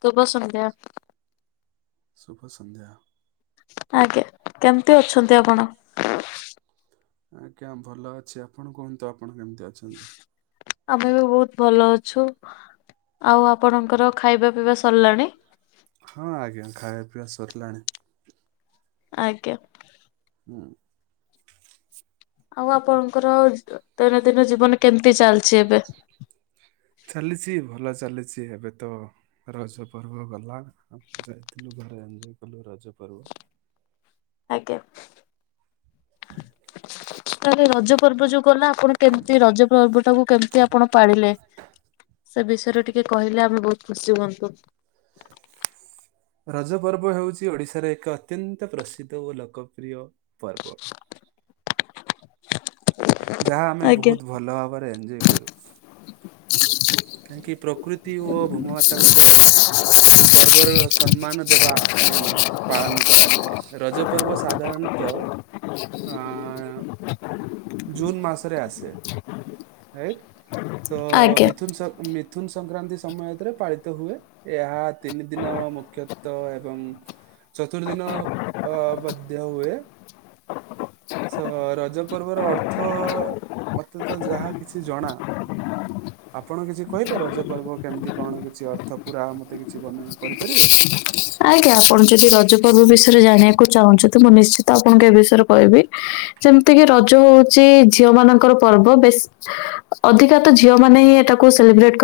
ଶୁଭ ସନ୍ଧ୍ୟା। ଶୁଭ ସଂନ୍ଧ୍ୟା। ଆଜ୍ଞା କେମତି ଅଛନ୍ତି ଆପଣ? ଆଜ୍ଞା ଭଲ ଅଛି ଆପଣ କୁହନ୍ତୁ, ଆପଣ କେମିତି ଅଛନ୍ତି। ଆମେ ବି ବହୁତ ଭଲ ଅଛୁ। ଆଉ ଆପଣଙ୍କର ଖାଇବା ପିଇବା ସରିଲାଣି। ହଁ ଆଜ୍ଞା ଖାଇବା ପିଇବା ସରିଲାଣି। ଆଜ୍ଞା। ହଁ। ଆଉ ଆପଣଙ୍କର ଦୈନନ୍ଦିନ ଜୀବନ କେମିତି ଚାଲିଛି? ଏବେ? ଚାଲିଚି, ଭଲ ଅଛି। ଚାଲିଛି ଏବେ ତ ରଜ ପର୍ବ ଗଲା ଯାଇଥିଲୁ ଘରେ ଏନ୍ଜୟ କଲୁ ରଜ ପର୍ବ ଆଜ୍ଞା। ତାଲେ ରଜ ପର୍ବ ଯୋଉ ଗଲା ଆପଣ କେମିତି ରଜ ପର୍ବ ଟାକୁ କେମିତି ଆପଣ ପାଳିଲେ? ସେ ବିଷୟରେ ଟିକେ କହିଲେ ଆମେ ବହୁତ ଖୁସି ହୁଅନ୍ତୁ। ରଜ ପର୍ବ ହେଉଛି, ଓଡିଶାର ଏକ ଅତ୍ୟନ୍ତ ପ୍ରସିଦ୍ଧ, ଓ ଲୋକପ୍ରିୟ ପର୍ବ। ହ ଯାହା ଆମେ ଆଜ୍ଞା ବହୁତ ଭଲ ଭାବରେ ଏଞଜୟ କରୁ। [inaudible] କାହିଁକି ପ୍ରକୃତି ଓ ଭୂମମାତାଙ୍କ ପର୍ବର ସମ୍ମାନ ଦେବା ପାଇଁ ପାଳନ କରାଯାଏ, ରଜ ପର୍ବ ସାଧାରଣତ [inaudible] ଜୁନ ମାସରେ ଆସେ ତ ଆଜ୍ଞା ମିଥୁନ ସ ମିଥୁନ ସଂକ୍ରାନ୍ତି ସମୟରେ ପାଳିତ ହୁଏ, ଏହା ତିନି ଦିନ ମୁଖ୍ୟତ ଏବଂ ଚତୁର୍ଦିନ ଅ ମଧ୍ୟ ହୁଏ। ତ ରଜ ପର୍ବର ଅର୍ଥ ମତେ ତ ଯାହା କିଛି ଜଣା ଆପଣ କିଛି କହିବେ ରଜ ପର୍ବ କେମିତି କଣ କିଛି ଅର୍ଥ ପୁରା ମତେ କିଛି ବର୍ଣ୍ଣନା କରିପାରିବେ? ଚାହୁ ମୁଁ ନିଶ୍ଚିତ ଆପଣଙ୍କୁ ଏ ବିଷୟରେ କହିବି, ଯେମିତି କି ରଜ ହଉଛି ଝିଅ ମାନଙ୍କର ପର୍ବ ବେଶ ଅଧିକା ତ ଝିଅ ମାନେ ହିଁ ଏଟାକୁ ସେଲିବ୍ରେଟ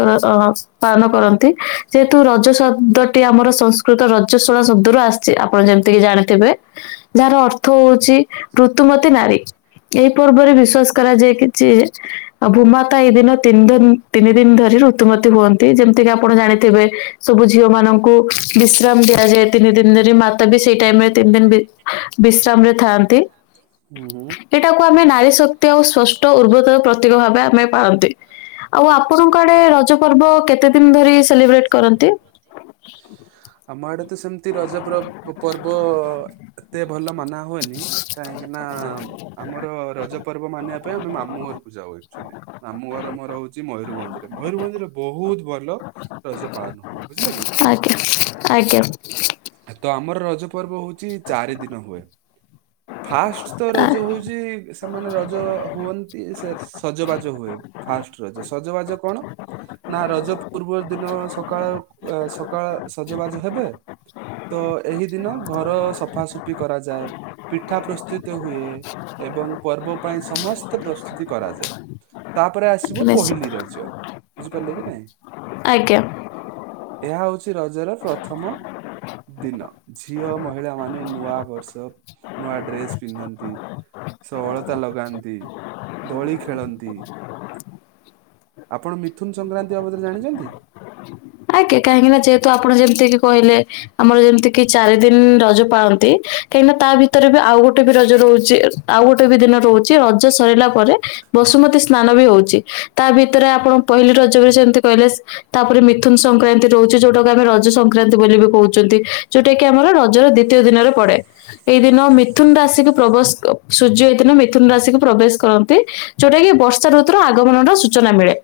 ପାଳନ କରନ୍ତି। ଯେହେତୁ ରଜ ଶବ୍ଦ ଟି ଆମର ସଂସ୍ କୃତ ରଜ ଶୁଣା ଶବଦରୁ ଆସିଛି, ଆପଣ ଯେମିତିକି ଜାଣିଥିବେ ଯାହାର ଅର୍ଥ ହଉଛି ଋତୁ ମତେ ନାରୀ ଏଇ ପର୍ବରେ ବିଶ୍ଵାସ କରାଯାଏ, କିଛି ଭୋମାତା ଏଇ ଦିନ ତିନି ଦିନ ତିନି ଦିନ ଧରି ଋତୁମତି ହୁଅନ୍ତି ଯେମିତି କିି ଆପଣ ଜାଣିଥିବେ, ସବୁ ଝିଅ ମାନଙ୍କୁ ବିଶ୍ରାମ ଦିଆଯାଏ ତିନି ଦିନରେ ମାତା ବି ସେଇ ଟାଇମ ରେ ତିନି ଦିନ ବିଶ୍ରାମ ରେ ଥାଆନ୍ତି। ହୁଁ ହୁଁ। ସେଇଟାକୁ ଆମେ ନାରୀ ଶକ୍ତି ଆଉ ସ୍ଵଷ୍ଟ ଉର୍ବ [unintelligible] ପ୍ରତୀକ ଭାବେ ଆମେ ପାଳନ୍ତି। ଆଉ ଆପଣଙ୍କ ଆଡେ ରଜ ପର୍ବ କେତେ ଦିନ ଧରି ସ ଆମ ଆଡ଼େ ତ ସେମିତି ରଜ ପବ ପର୍ବ ଏତେ ଭଲ ମାନା ହୁଏନି କାହିଁକିନା ଆମର ରଜ ପର୍ବ ମାନିବା ପାଇଁ ଆମେ ମାମୁଁ ଘରକୁ ଯାଉ ଆକଚୁଆଲି ମାମୁଁ ଘର ମୋର ହଉଚି ମୟୂରଭଞ୍ଜ। ମୟୂରଭଞ୍ଜରେ ବହୁତ ଭଲ ରଜ ପାଳନ ହୁଏ, ବୁଝିଲେ କି? ଆଜ୍ଞା ଆଜ୍ଞା। ତ ଆମର ରଜ ପର୍ବ ହଉଛି ଚାରି ଦିନ ହୁଏ। ଫାଷ୍ଟ ତ ଆ- ରଜ ହଉଛି ସେମାନେ ରଜ ହୁଅନ୍ତି ସେ ସଜବାଜ ହୁଏ, ଫାଷ୍ଟ ରଜ ସଜବାଜ କଣ? ନା ରଜ ପୂର୍ବ ଦିନ ସକାଳ ସକାଳ ସଜବାଜ ହେବେ। ତ ଏହି ଦିନ ଘର ସଫାସଫି କରାଯାଏ ପିଠା ପ୍ରସ୍ତୁତ ହୁଏ, ଏବଂ ପର୍ବ ପାଇଁ ସମସ୍ତ ପ୍ରସ୍ତୁତି କରାଯାଏ। ତାପରେ ଆସିବ ନିଶ୍ଚିତ ପହିଲି ରଜ ବୁଝିପାରିଲେ କି ନାଇଁ? ଆଜ୍ଞା। ଏହା ହଉଛି ରଜ ର ପ୍ରଥମ ଦିନ, ଝିଅ ମହିଳା ମାନେ ନୂଆ ବର୍ଷ ନୁଆଡ୍ରେସ ପିନ୍ଧନ୍ତି। ସେ ଅଳତା ଲଗାନ୍ତି ଦୋଳି ଖେଳନ୍ତି। ଆପଣ ମିଥୁନ ସଂକ୍ରାନ୍ତି ବାବଦରେ ଜାଣିଛନ୍ତି? ଆଜ୍ଞାଁ କାହିଁକି ନା ଯେହେତୁ ଆପଣ ଯେମତି କହିଲେ ଆମର ଯେମିତି କିି ଚାରି ଦିନ ରଜ ପାଳନ୍ତି କାହିଁକିନା ତା ଭିତରେ ବି ଆଉ ଗୋଟେ ବି ରଜ ହୋଇଛି ଆଉ ଗୋଟେ ବି ଦିନ ରହୁଛି ରଜ ସରିଲା ପରେ ବସୁମତୀ ସ୍ନାନ ବି ହଉଛି ତା ବି ତରେ ଆପଣ ପହିଲ ରଜରେ ସେମିତି କହିଲେ ତାପରେ ମଥୁନ ସଂକ୍ରାନ୍ତି ରହୁଛି ଯୋଉଟାକ ଆମେ ରଜ ସଂକ୍ରାନ୍ତି ବୋଲି ବି କହୁଛନ୍ତି ଯୋଉଟା କିି ଆମର ରଜର ଦ୍ୱିତୀୟ ଦିନରେ ପଡେ ଏଇ ଦିନ ମିଥୁନ ରାଶିକୁ ପ୍ରବେଶ ସୂର୍ଯ୍ୟ ଏଇ ଦିନ ମିଥୁନ ରାଶିକୁ ପ୍ରବେଶ କରନ୍ତି। ଯୋଉଟା କି ବର୍ଷା ଋତୁର ଆଗମନ ର ସୂଚନା ମିଳେ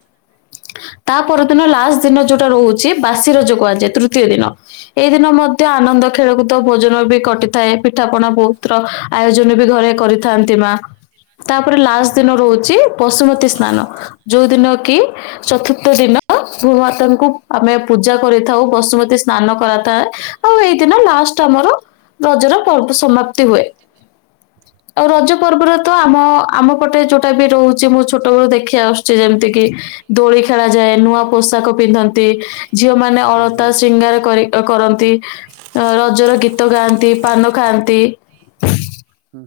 ତା ପରଦିନ ଲାଷ୍ଟ ଦିନ ଯୋଉ ରହୁଛି ବାସି ରାଜ କୁହାଯାଏ ତୃତୀୟ ଦିନ ଏଇ ଦିନ ମଧ୍ୟ ଆନନ୍ଦ ଖେଳକୁଦ ଭୋଜନ ବି କ କଟିଥାଏ ପିଠାପଣା ବହୁତ ର ଆୟୋଜନ ବି ଘରେ କରିଥାନ୍ତି ମା। ତାପରେ ହୁଁ ଲାଷ୍ଟ ହୁଁ। ଦିନ ରହୁଛି ବଶୁମତୀ ସ୍ନାନ ଯୋଉ ଦିନ କି ଚତୁର୍ଥ ଦିନ ଭୂ ମାତାଙ୍କୁ ଆମେ ପୂଜା କରିଥାଉ ବସୁମତୀ ସ୍ନାନ କରାଥାଏ ଆଉ ଏଇଦିନ ଲାଷ୍ଟ ଆମର ରଜର ପର୍ବ ସମାପ୍ତି ହୁଏ। ଆଉ ରଜ ପର୍ବରେ ତ ଆମ ଆମ ପଟେ ଯୋଉଟା ବି ରହୁଛି ମୁଁ ଛୋଟବେଳୁ ଦେଖି ଆସୁଛି ଯେମତି କିି ଦୋଳି ଖେଳାଯାଏ, ନୂଆ ପୋଷାକ ପିନ୍ଧନ୍ତି ଝିଅ ମାନେ ହୁଁ ଅଳତା ହୁଁ। ଶିଙ୍ଗାର କରି କରନ୍ତି ରଜର ଗୀତ ଗାନ୍ତି। ପାନ ଖାଆନ୍ତି।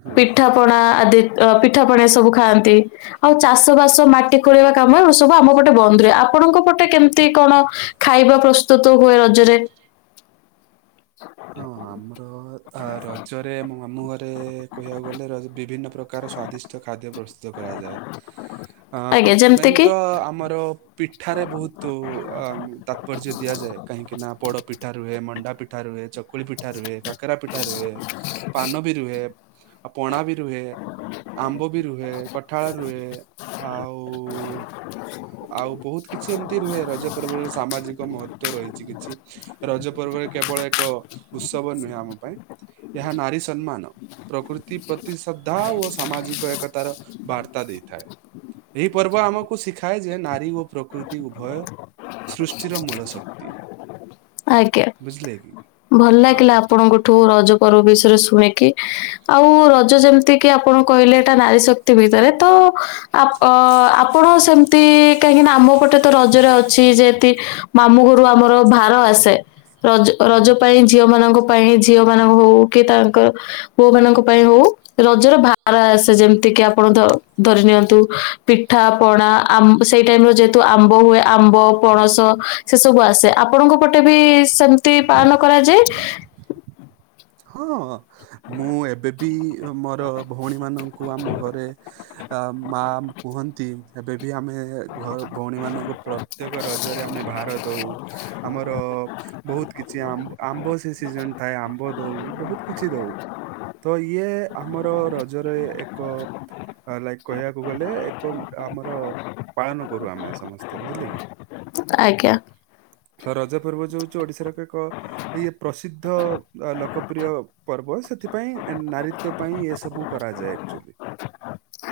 ହୁଁ। ପିଠା ପଣା ଆଦି ପିଠା ପଣା ଏ ସବୁ ଖାଆନ୍ତି ଆଉ ଚାଷ ବାସ ମାଟି ଖୋଳେଇିବା କାମ ସବୁ ଆମ ପଟେ ବନ୍ଦ ରୁହେ ଆପଣଙ୍କ ପଟେ କେମିତି? କଣ ଖାଇବା ପ୍ରସ୍ତୁତ ହୁଏ ରଜରେ? ହଁ ଆମର ରଜରେ ଆମ ମାମୁଁ ଘରେ କହିବାକୁ ଗଲେ ର ବିଭିନ୍ନ ପ୍ରକାର ପ୍ରକାର ସ୍ଵାଦିଷ୍ଟ ଖାଦ୍ୟ ପ୍ରସ୍ତୁତ କରାଯାଏ। ଆ ଆଜ୍ଞା ଯେମିତି ମେନ୍ କି ତ ଆମର ପିଠାରେ ବହୁତ ଆ ତାତ୍ପର୍ଯ୍ୟ ଦିଆଯାଏ। କାହିଁକିନା ପୋଡ଼ ପିଠା ରୁହେ, ମଣ୍ଡା ପିଠା ପିଠା ରୁହେ, ଚକୁଳି ପିଠା ରୁହେ, କାକରା ପିଠା ରୁହେ, ପାନ ବି ରୁହେ ଆଉ ପଣା ବି ରୁହେ। ଆମ୍ବ ବି ରୁହେ, କଠାଳ ରୁହେ ଆଉ ଆଉ ବହୁତ କିଛି ଏମିତି ରୁହେ ରଜ ପର୍ବର ସାମାଜିକ ମହତ୍ତ୍ୱ ରହିଛି କିଛି। ରଜ ପର୍ବ କେବଳ ଏକ ଉତ୍ସବ ନୁହେଁ ଆମ ପାଇଁ ଏହା ନାରୀ ସମ୍ମାନ, ପ୍ରକୃତି ପ୍ରତି ଶ୍ରଦ୍ଧା ଓ ସାମାଜିକ ଏକତାର ବାର୍ତ୍ତା ଦେଇ ହେଇଥାଏ ଏହି ପର୍ବ ଆମକୁ ଶିଖାଏ ଯେ ନାରୀ ଓ ପ୍ରକୃତି ଉଭୟ ସୃଷ୍ଟିର ମୂଳ ଶକ୍ତି। ଆଜ୍ଞା। ବୁଝିଲେ କି? ଭଲ ହଁ। ଲାଗିଲା ଆପଣଙ୍କଠୁ ରଜ ପର୍ବ ବିଷୟରେ ଶୁଣିକି, ଆଉ ରଜ ଯେମିତି କି ଆପଣ କହିଲେ ଏଟା ନାରୀ ଶକ୍ତି ଭିତରେ ତ ଆପ ଅ ଆପଣ ସେମିତି କାହିଁ ନା ଆମ ପଟେ ତ ରଜରେ ଅଛି ଯେତି, ମାମୁଁ ଘରୁ ଆମର ଭାର ଆସେ ରଜ ରଜ ହୁଁ। ପାଇଁ ଝିଅ ମାନଙ୍କ ପାଇଁ ଝିଅ ମାନଙ୍କ ହଉ କି ତାଙ୍କ ପୁଅ ମାନଙ୍କ ପାଇଁ ହଉ ରଜର ଭାର ଆସେ ଯେମିତି କି ଆପଣ ଧ ଧରି ନିଅନ୍ତୁ ପିଠା ପଣା ଆମ ସେଇ ଟାଇମ ର ଯେହେତୁ ଆମ୍ବ ହୁଏ ଆମ୍ବ, ପଣସ ସେ ସବୁ ଆସେ ଆପଣଙ୍କ ପଟେ ବି ସେମ ତି ପାଳନ କରାଯାଏ? ହଁ। ମୁଁ ଏବେବି ମୋର ଭଉଣୀମାନଙ୍କୁ ଆମ ଘରେ ଅମ୍ ମା କୁହନ୍ତି ଏବେ ବି ଆମେ ଘର ଭଉଣୀମାନଙ୍କୁ ପ୍ରତ୍ୟେକ ରଜରେ ଆମେ ବାହାର ଦେଉ ଆମର ବହୁତ କିଛି ଆମ୍, ଆମ୍ବ ସେ ସିଜିନ୍ ଥାଏ, ଆମ୍ବ ଦଉ ବହୁତ କିଛି ଦଉ। ତ ଇଏ ଆମର ରଜରେ ଏକ ଲାଇକ୍ କହିବାକୁ ଗଲେ ଏକ ଆମର ପାଳନ କରୁ ଆମେ ସମସ୍ତେ ବୁଝିଲେ କି? ଆଜ୍ଞା। ଚି, ଓଡ଼ିଶାର ଏକ, ଇଏ ପ୍ରସିଦ୍ଧ ଲୋକପ୍ରିୟ ପର୍ବ ସେଥିପାଇଁ ଏନ୍ନ ନାରୀ ପାଇଁ, ଏ ସବୁ କରାଯାଏ ଏକ୍ଟୁଆଲୀ। [inaudible]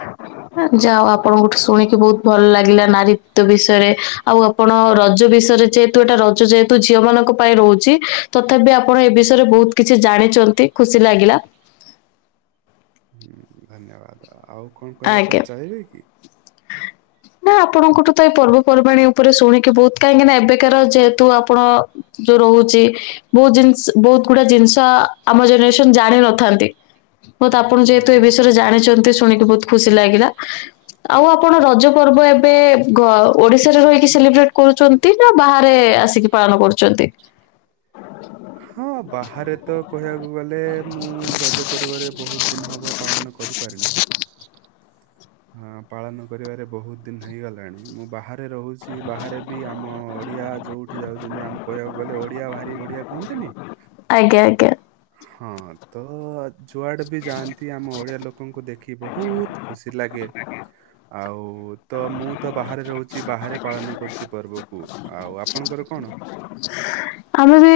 ଯା ହୋଉ, ଆପଣଙ୍କଠୁ ଶୁଣିକି ବହୁତ ଭଲ ଲାଗିଲା। ନାରିତ୍ଵ ବିଷୟରେ। ଆଉ' ଆପଣ ରଜ ବିଷୟରେ ଯେହେତୁ ଏଟା ରଜ ଯେହେତୁ ଝିଅ ମାନଙ୍କ ପାଇଁ ରହୁଛି ତଥାପି ଆପଣ ଏ ବିଷୟରେ ବହୁତ କିଛି ଜାଣିଛନ୍ତି ଖୁସି ଲାଗିଲା। ହୁଁ ଧନ୍ୟବାଦ ଆଉ କଣ କହିବା ଆଜ୍ଞା ପାଇଁ ଚାହିଁବେ କି? ନା ଆପଣଙ୍କଠୁ ତ ଏଇ ପର୍ବପର୍ବାଣୀ ଉପରେ ଶୁଣିକି ବହୁତ କାହିଁକି ନା ଏବେକାର ଯେହେତୁ ଆପଣ ରହୁଛି ବହୁତ ଜିନିସ୍, ବହୁତ ଗୁଡା ଜିନିଷ ଆମ ଜେନେରେସନ ଜାଣିିନଥାନ୍ତି। ବହୁତ ଆପଣ ଯେହେତୁ ଏ ଆଜ୍ଞା ଆଜ୍ଞା ବିଷୟରେ ଜାଣିଛନ୍ତି ଶୁଣିକି ବହୁତ ଖୁସି ଲାଗିଲା। ଆଉ ଆପଣ ରଜ ପର୍ବ ଏବେ ଘ ଓଡିଶାରେ ରହିକି ସେଲିବ୍ରେଟ୍ କରୁଛନ୍ତି? ନା ବାହାରେ ଆସିକି ପାଳନ କରୁଛନ୍ତି? ହଁ ବାହାରେ ତ କହିବାକୁ ଗଲେ ମୁଁ ରଜ ପର୍ବରେ ବହୁତ ଦିନ ହବ ପାଳନ କରି ପାରିନି। ହାଁ, ପାଳନ କରିବାରେ ବହୁତ ଦିନ ହେଇଗଲାଣି। ମୁଁ ବାହାର ରେ ରହୁଛି ବାହାରେ ବି ଆମ ଓଡ଼ିଆ ଯଉଠି ଯାଉଛନ୍ତି ଆମକୁ କହିବାକୁ ଗଲେ ଓଡ଼ିଆ ଭାରି ବଢଡ଼ିଆ କୁହନ୍ତିନି? ଆଜ୍ଞା ଆଜ୍ଞା। ହଁ ତ ଯୁଆଡେ ବି ଯାଆନ୍ତି ଆମ ଓଡିଆ ଲୋକଙ୍କୁ ଦେଖି ବହୁତ ଖୁସି ଲାଗେ ଗେ ଆଉ ତ ମୁଁ ତ ବାହାରେ ରହୁଛି ବାହାରେ ପାଳନ କରୁଛି ପର୍ବକୁ ଆଉ ଆପଣଙ୍କର କଣ? [inaudible] ଆମେ ବି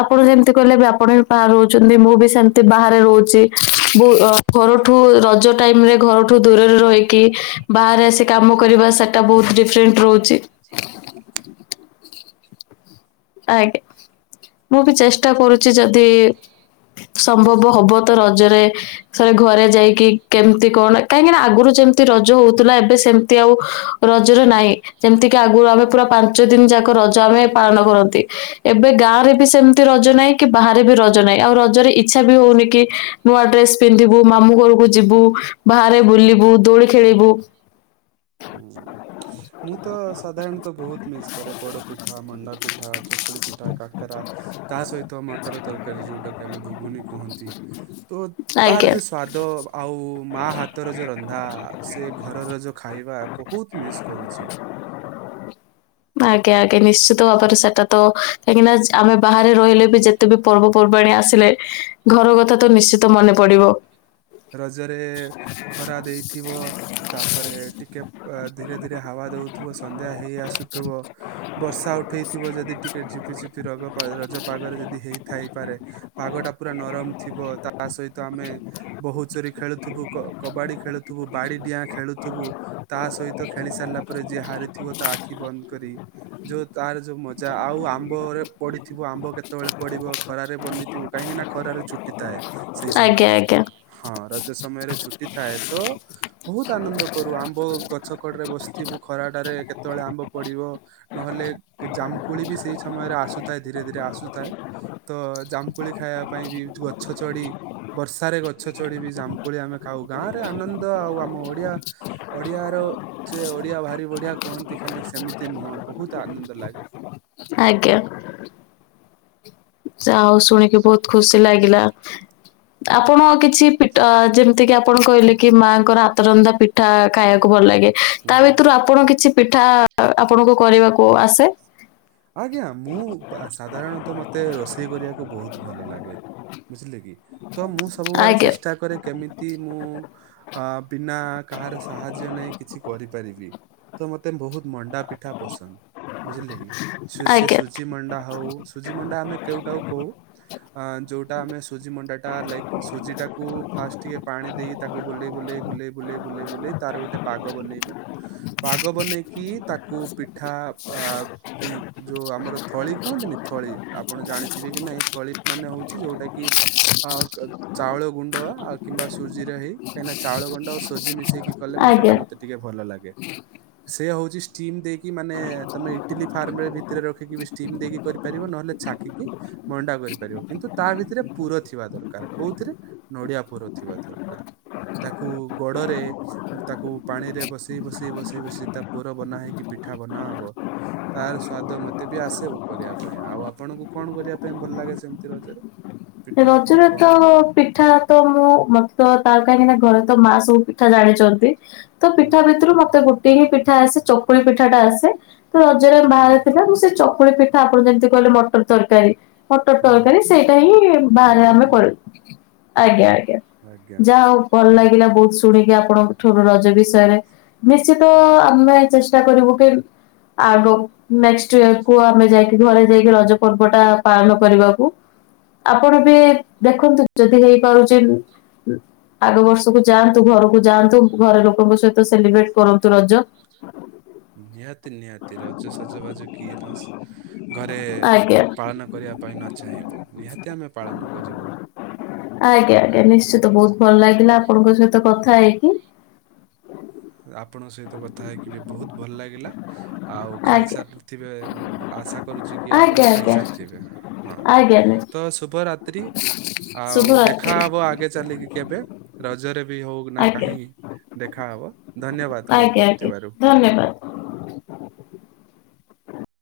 ଆପଣ ଯେମିତି କହିଲେ ଏବେ ଆପଣ ବି ବାହାରେ ରହୁଛନ୍ତି ମୁଁ ବି ସେମତି ବାହାରେ ରହୁଛି [unintelligible] ଘରଠୁ ରଜ ଟାଇମ ରେ ଘରଠୁ ଦୂରରେ ରହିକି ବାହାରେ ଆସି କାମ କରିବା ସେଟା ବହୁତ ଡିଫରେଣ୍ଟ ରହୁଛି। ଆଜ୍ଞା, ମୁଁ ବି ଚେଷ୍ଟା କରୁଛି ଯଦି ସମ୍ଭବ ହବ ତ ରଜରେ ଥରେ ଘରେ ଯାଇକି କି କେମିତି କଣ, କାହିଁକି ନା ଆଗରୁ ଯେମିତି ରଜ ହଉଥିଲା ଏବେ ସେମିତି ଆଉ ରଜର ନାହିଁ ଯେମିତିକି ଆଗରୁ ଆମେ ପୁରା ପାଞ୍ଚ ଦିନ ଯାକ ରଜ ଆମେ ପାଳନ କରନ୍ତ ନ୍ତି। ଏବେ ଗାଁ ରେ ବି ସେମିତି ରଜ ନାହିଁ କି ବାହାରେ ବି ରଜ ନାହିଁ ଆଉ ରଜରେ ଇଚ୍ଛା ବି ହଉନି କି ନୂଆ ଡ୍ରେସ୍ ପିନ୍ଧିବୁ, ମାମୁଁ ଘରକୁ ଯିବୁ, ବାହାରେ ବୁଲିବୁ, ଦୋଳି ଖେଳିବୁ। [unintelligible] ମୁଁ ତ ସାଧାରଣତଃ ବହୁତ ମିସ୍ କରେ ପୋଡ଼ପିଠା, ମଣ୍ଡାପିଠା, ଚୁକୁଳି ପିଠା, କାକରା। ତା ସହିତ ମଟର ତରକାରୀ ଯୋଉଟା କି ଆମେ ଭୁଗୁନୀ କୁହନ୍ତି ତ ତାର ଆଜ୍ଞା ଯୋଉ ସ୍ଵା ଦ। ଆଉ ମା ହାତର ଯୋଉ ରନ୍ଧା ସେ ଘରର ଯୋଉ ଖ ବା ବହୁତ ମିସ୍ କରୁଛି। ଆଜ୍ଞା ଆଜ୍ଞା, ନିଶ୍ଚିତ ଭାବରେ ସେଟା ତ କାହିଁକି ନା ଆମେ ବାହାରେ ରହିଲେ ବି ଯେତେ ବି ପର୍ବପର୍ବାଣି ଆସିଲେ ଘର କଥା ତ ନିଶ୍ଚିତ ମନେ ପ ପଡ଼ିବ। ରଜରେ ଖରା ଦେଇଥିବ। ତାପରେ ଟି ଟିକେ। ଧୀରେ, ଧୀରେ ହାବା ଦଉଥିବ। ସନ୍ଧ୍ୟା ହେଇ ଆସୁଥିବ, ବର୍ଷା ଉଠେଇଥିବ ଯଦି ଟି କେ। ଝିପି, ଝିପି ର ରଜ ପାଗରେ ଯଦି ହେଇଥାଇପାରେ ପାଗ ଟା ପୁରା ନରମ ଥିବ ତା ତା, ସହିତ ଆମେ ବୋହୁ ଚୋରି ଖେଳୁଥିବୁ, କବାଡି ଖେଳୁଥିବୁ, ବାଡି ଡିଆଁ ଖେଳୁଥିବୁ। ତା ସହିତ ଖେଳି ସାରିଲା ପରେ ଯିଏ ହାରିଥିବ ତା ଆଖି ବନ୍ଦ କରି ଯୋଉ ତାର ଯୋଉ ମ ଯା। ଆଉ ଆମ୍ବ ରେ ପଡିଥିବ ଆମ୍ବ କେତେ କେତେବେଳେ ପଡିବ ଖରାରେ ବନିଥିବୁ କାହିଁକି ନା ଖରାରେ ଛୁଟି ଥାଏ ସେଇ ଆଜ୍ଞା ସମୟରେ। ଆଜ୍ଞା ହଁ ରଜ ସମୟରେ ଛୁଟି ଥାଏ ତ ବହୁତ ଆନନ୍ଦ କରୁ ଆମ୍ବ ଗଛ କଡରେ ବସିଥିବୁ ଖରା ଖରାଟାରେ କେତେବେଳେ ଆମ୍ବ ପଡିବ ନହେଲେ ଜାମକୁଳି ବି ସେଇ ସମୟରେ ଆସୁଥାଏ। ଧୀରେ ଧୀରେ ଆସ ଆସୁଥାଏ ତ ଜାମକୁଳି ଖାଇବା ପାଇଁ ବି ଗଛ ଚଢି ବର୍ଷାରେ ଗଛ ଚଢିବ ଜାମକୁଳି ଆମେ ଖାଉ ଗାଁ ରେ ଆନନ୍ଦ ଆଉ ଆମ ଓଡିଆ ଓଡିଆର ଯେ ବଢିଆ ଭାରି ବଢିଆ କୁହନ୍ତି ଖାଲି ସେମିତି ନୁହଁ ବହୁତ ଆନନ୍ଦ ଲାଗେ ଆଜ୍ଞା। ସେ ଆଉ ଶୁଣିକି ବହୁତ ଖୁସି ଲାଗିଲା। ଆପଣ କିଛି ପିଠ ଯେମିତି କିି ଆପଣ କହିଲେ କି ମାଆଙ୍କର ହାତରନ୍ଧା ପିଠା ଖାଇବାକୁ ଭଲ ଲାଗେ ହୁଁ ତା ହୁଁ ଭିତରୁ ଆପଣ କିଛି ପିଠା ଆପଣଙ୍କୁ କରିବାକୁ ଆସେ ଆଜ୍ଞା ମୁଁ ସାଧାରଣତଃ ମତେ ରୋଷେଇ କରିବାକୁ ବହୁତ ଭଲ ଲାଗେ। ବୁଝିଲେ କି? ତ ମୁଁ ସବୁବେଳେ ଆଜ୍ଞା ଚେଷ୍ଟା କରେ କେମିତି ମୁଁ ଅ ବିନା କାହାର ସାହ ଯ୍ୟ ନେଇ କିଛି କରିପାରିବି ତ ମତେ ବହୁତ ମଣ୍ଡା ପିଠା ପସନ୍ଦ ବୁଝିଲେ କି? ସେ ଆଜ୍ଞା ସୁୂଜି ମଣ୍ଡା ହଉ ସୁୂଜିମଣ୍ଡା ଆମେ କେଉଟାକୁ କହୁ। ଅ ଯୋଉଟା ଆମେ ସୁଜି ମଣ୍ଡା ଟା ଲାଇକ ସୁଜି ଟାକୁ ଫାଷ୍ଟ ଟିକେ ପାଣି ଦେଇ ତାକୁ ବୁଲେଇ ବୁ ବୁେଲେ ବୁେଲେ ବୁେଲେ ବୁେଲେ ବୁଲେଇ ତାର ଗୋଟେ ପାଗ ବନେଇବୁ। ପାଗ ବନେଇକି ତାକୁ ପିଠା ଆ ଯୋଉ ଆମର ଥଳି କୁହନ୍ତିନି ଥଳି ଆପଣ ଜାଣିଥିବେ କି ନାଇଁ ଥଳି ମାନେ ହଉଛି ଯୋଉଟା କି? ଆ ଚାଉଳ ଗୁଣ୍ଡ କିମ୍ବା ସୁୂଜି ରହି କାହିଁକିନା ଚାଉଳ ଗୁଣ୍ଡ ଆଉ ସଜି ମିଶେଇକି କଲେ ମଣ୍ଡା ଟା ଆଜ୍ଞା। ମତେ ଟିକେ ଭଲ ଲାଗେ ସେ ହଉଛି ଷ୍ଟିମ ଦେଇ କି ମାନେ ତମେ ଇଟିଲି ଫାର୍ମ ରେ ଭିତରେ ରଖିକି ଷ୍ଟିମ ଦେଇକି କରିପାରିବ ନହେଲେ ଛାକିକି ମଣ୍ଡା କରିପାରିବ କିନ୍ତୁ ତା ଭିତରେ ପୁର ଥିବା ଦରକାର। ଦରକାରେ କୋଉଥିରେ ନଡିଆ ପୁର ଥିବା ଦରକାର। ତାକୁ ଗୋଡରେ ତାକୁ ପାଣି ରେ ବସେଇ ବସେଇ ବସେଇ ବସେଇ ତା ପୋର ବନା ହେଇକି ପି ଠା ବାନ ହବତା ସ୍ଵାଦ ମତେ ବି ଆସେ କରିବା ପାଇଁ ଆଉ ଆପଣଙ୍କୁ କଣ କରିବା ପାଇଁ ଭଲ ଲାଗେ ସେମିତି ରଜରେ? ପିଠା କି ରଜରେ ତ କଣ? ପିଠା ତ ମୁଁ ମତେ ତ ତାର କାହିଁକି ନା ଘରେ ତ ମା ସବୁ ପିଠା ଜାଣିଛନ୍ତି ତ ହୁଁ। ପିଠା ଭିତରୁ ମତେ ଗୋ ଟିଙ୍ଗ ପିଠା ଆସେ ଚକୁଳି ପିଠା ଟା ଆସେ ତ ରଜରେ ହ ହ ହ। ବାହାରେ ଥିଲା ମୁଁ ସେ ଚକୁଳି ପି ଆପଣ ଯେମିତି କହିଲେ ମଟର ତରକାରୀ ମଟର ହଁ। ତରକାରୀ ସେଇଟା ହିଁ ବାହାରେ ଆମେ ଘୁଗୁନି କରୁ। ଆଜ୍ଞା ଆଜ୍ଞା ଆଜ୍ଞା। ଯାହା ହଉ ଭଲ ଲାଗେ ଲା ବହୁ ଶୁଣିକି ଆପଣଙ୍କ ଠୁ ରଜ ବିଷୟରେ ନିଶ୍ଚିତ ହୁଁ। ଆମେ ଚେସ ଟା କରିବୁ ଆଗ ନେକଷ୍ଟ ଇୟରକୁୁ ଆମେ ଯାଇକି ଘରେ ଯାଇକି ରଜ ପର୍ବ ଟା ପାଳନ କରିବାକୁ। ଆପଣ ଏବେ ଦେଖନ୍ତୁ ଯଦି ହେଇପାରୁଚି ଆଗ ବର୍ଷ ଘରଯାଆନ୍ତୁ ଘରକୁ ଯାଆନ୍ତୁ ଘରେ ଲୋକଙ୍କ ସହିତ ସେଲିବ୍ରେଟ କରନ୍ତୁ ରଜ। ନିହାତି ନିହାତି ରଜ ସଜବାଜ କିଏ ତ ଆସ ଘରେ ଆଜ୍ଞା ପାଳନ କରିବା ପାଇଁ ନ ଚାହିଁବ ନିହାତି ଆମେ ପାଳନ କରିବୁ। ଆଜ୍ଞା ଆଜ୍ଞା ନିଶ୍ଚିତ ବହୁତ ଭଲ ଲାଗିଲା ଆପଣଙ୍କ ସହିତ କଥା ହେଇକି। ଆପଣଙ୍କ ସହିତ କଥା ହେଇକିବି ବହୁତ ଭଲ ଲାଗିଲା ଆଉ ଆଜ୍ଞା ଖାଇସାରିଥିବେ ଆ ଆଶା କରୁଛିକି ଆପଣ ଆଜ୍ଞା ଆଜ୍ଞା ଖାଇସାରିଥିବେ ହଁ ଆଜ୍ଞା ତ ଶୁଭରାତ୍ରି। ଆଉ ଶୁଭରାତ୍ରି ଦେଖାହବ ଆଗେଚାଲିକି କେବେ ରଜରେବି ହଉନା ଆଜ୍ଞା କାହିଁକି ଦେଖା ହବ। ଆଜ୍ଞା ଆଜ୍ଞା ଧନ୍ୟବାଦ।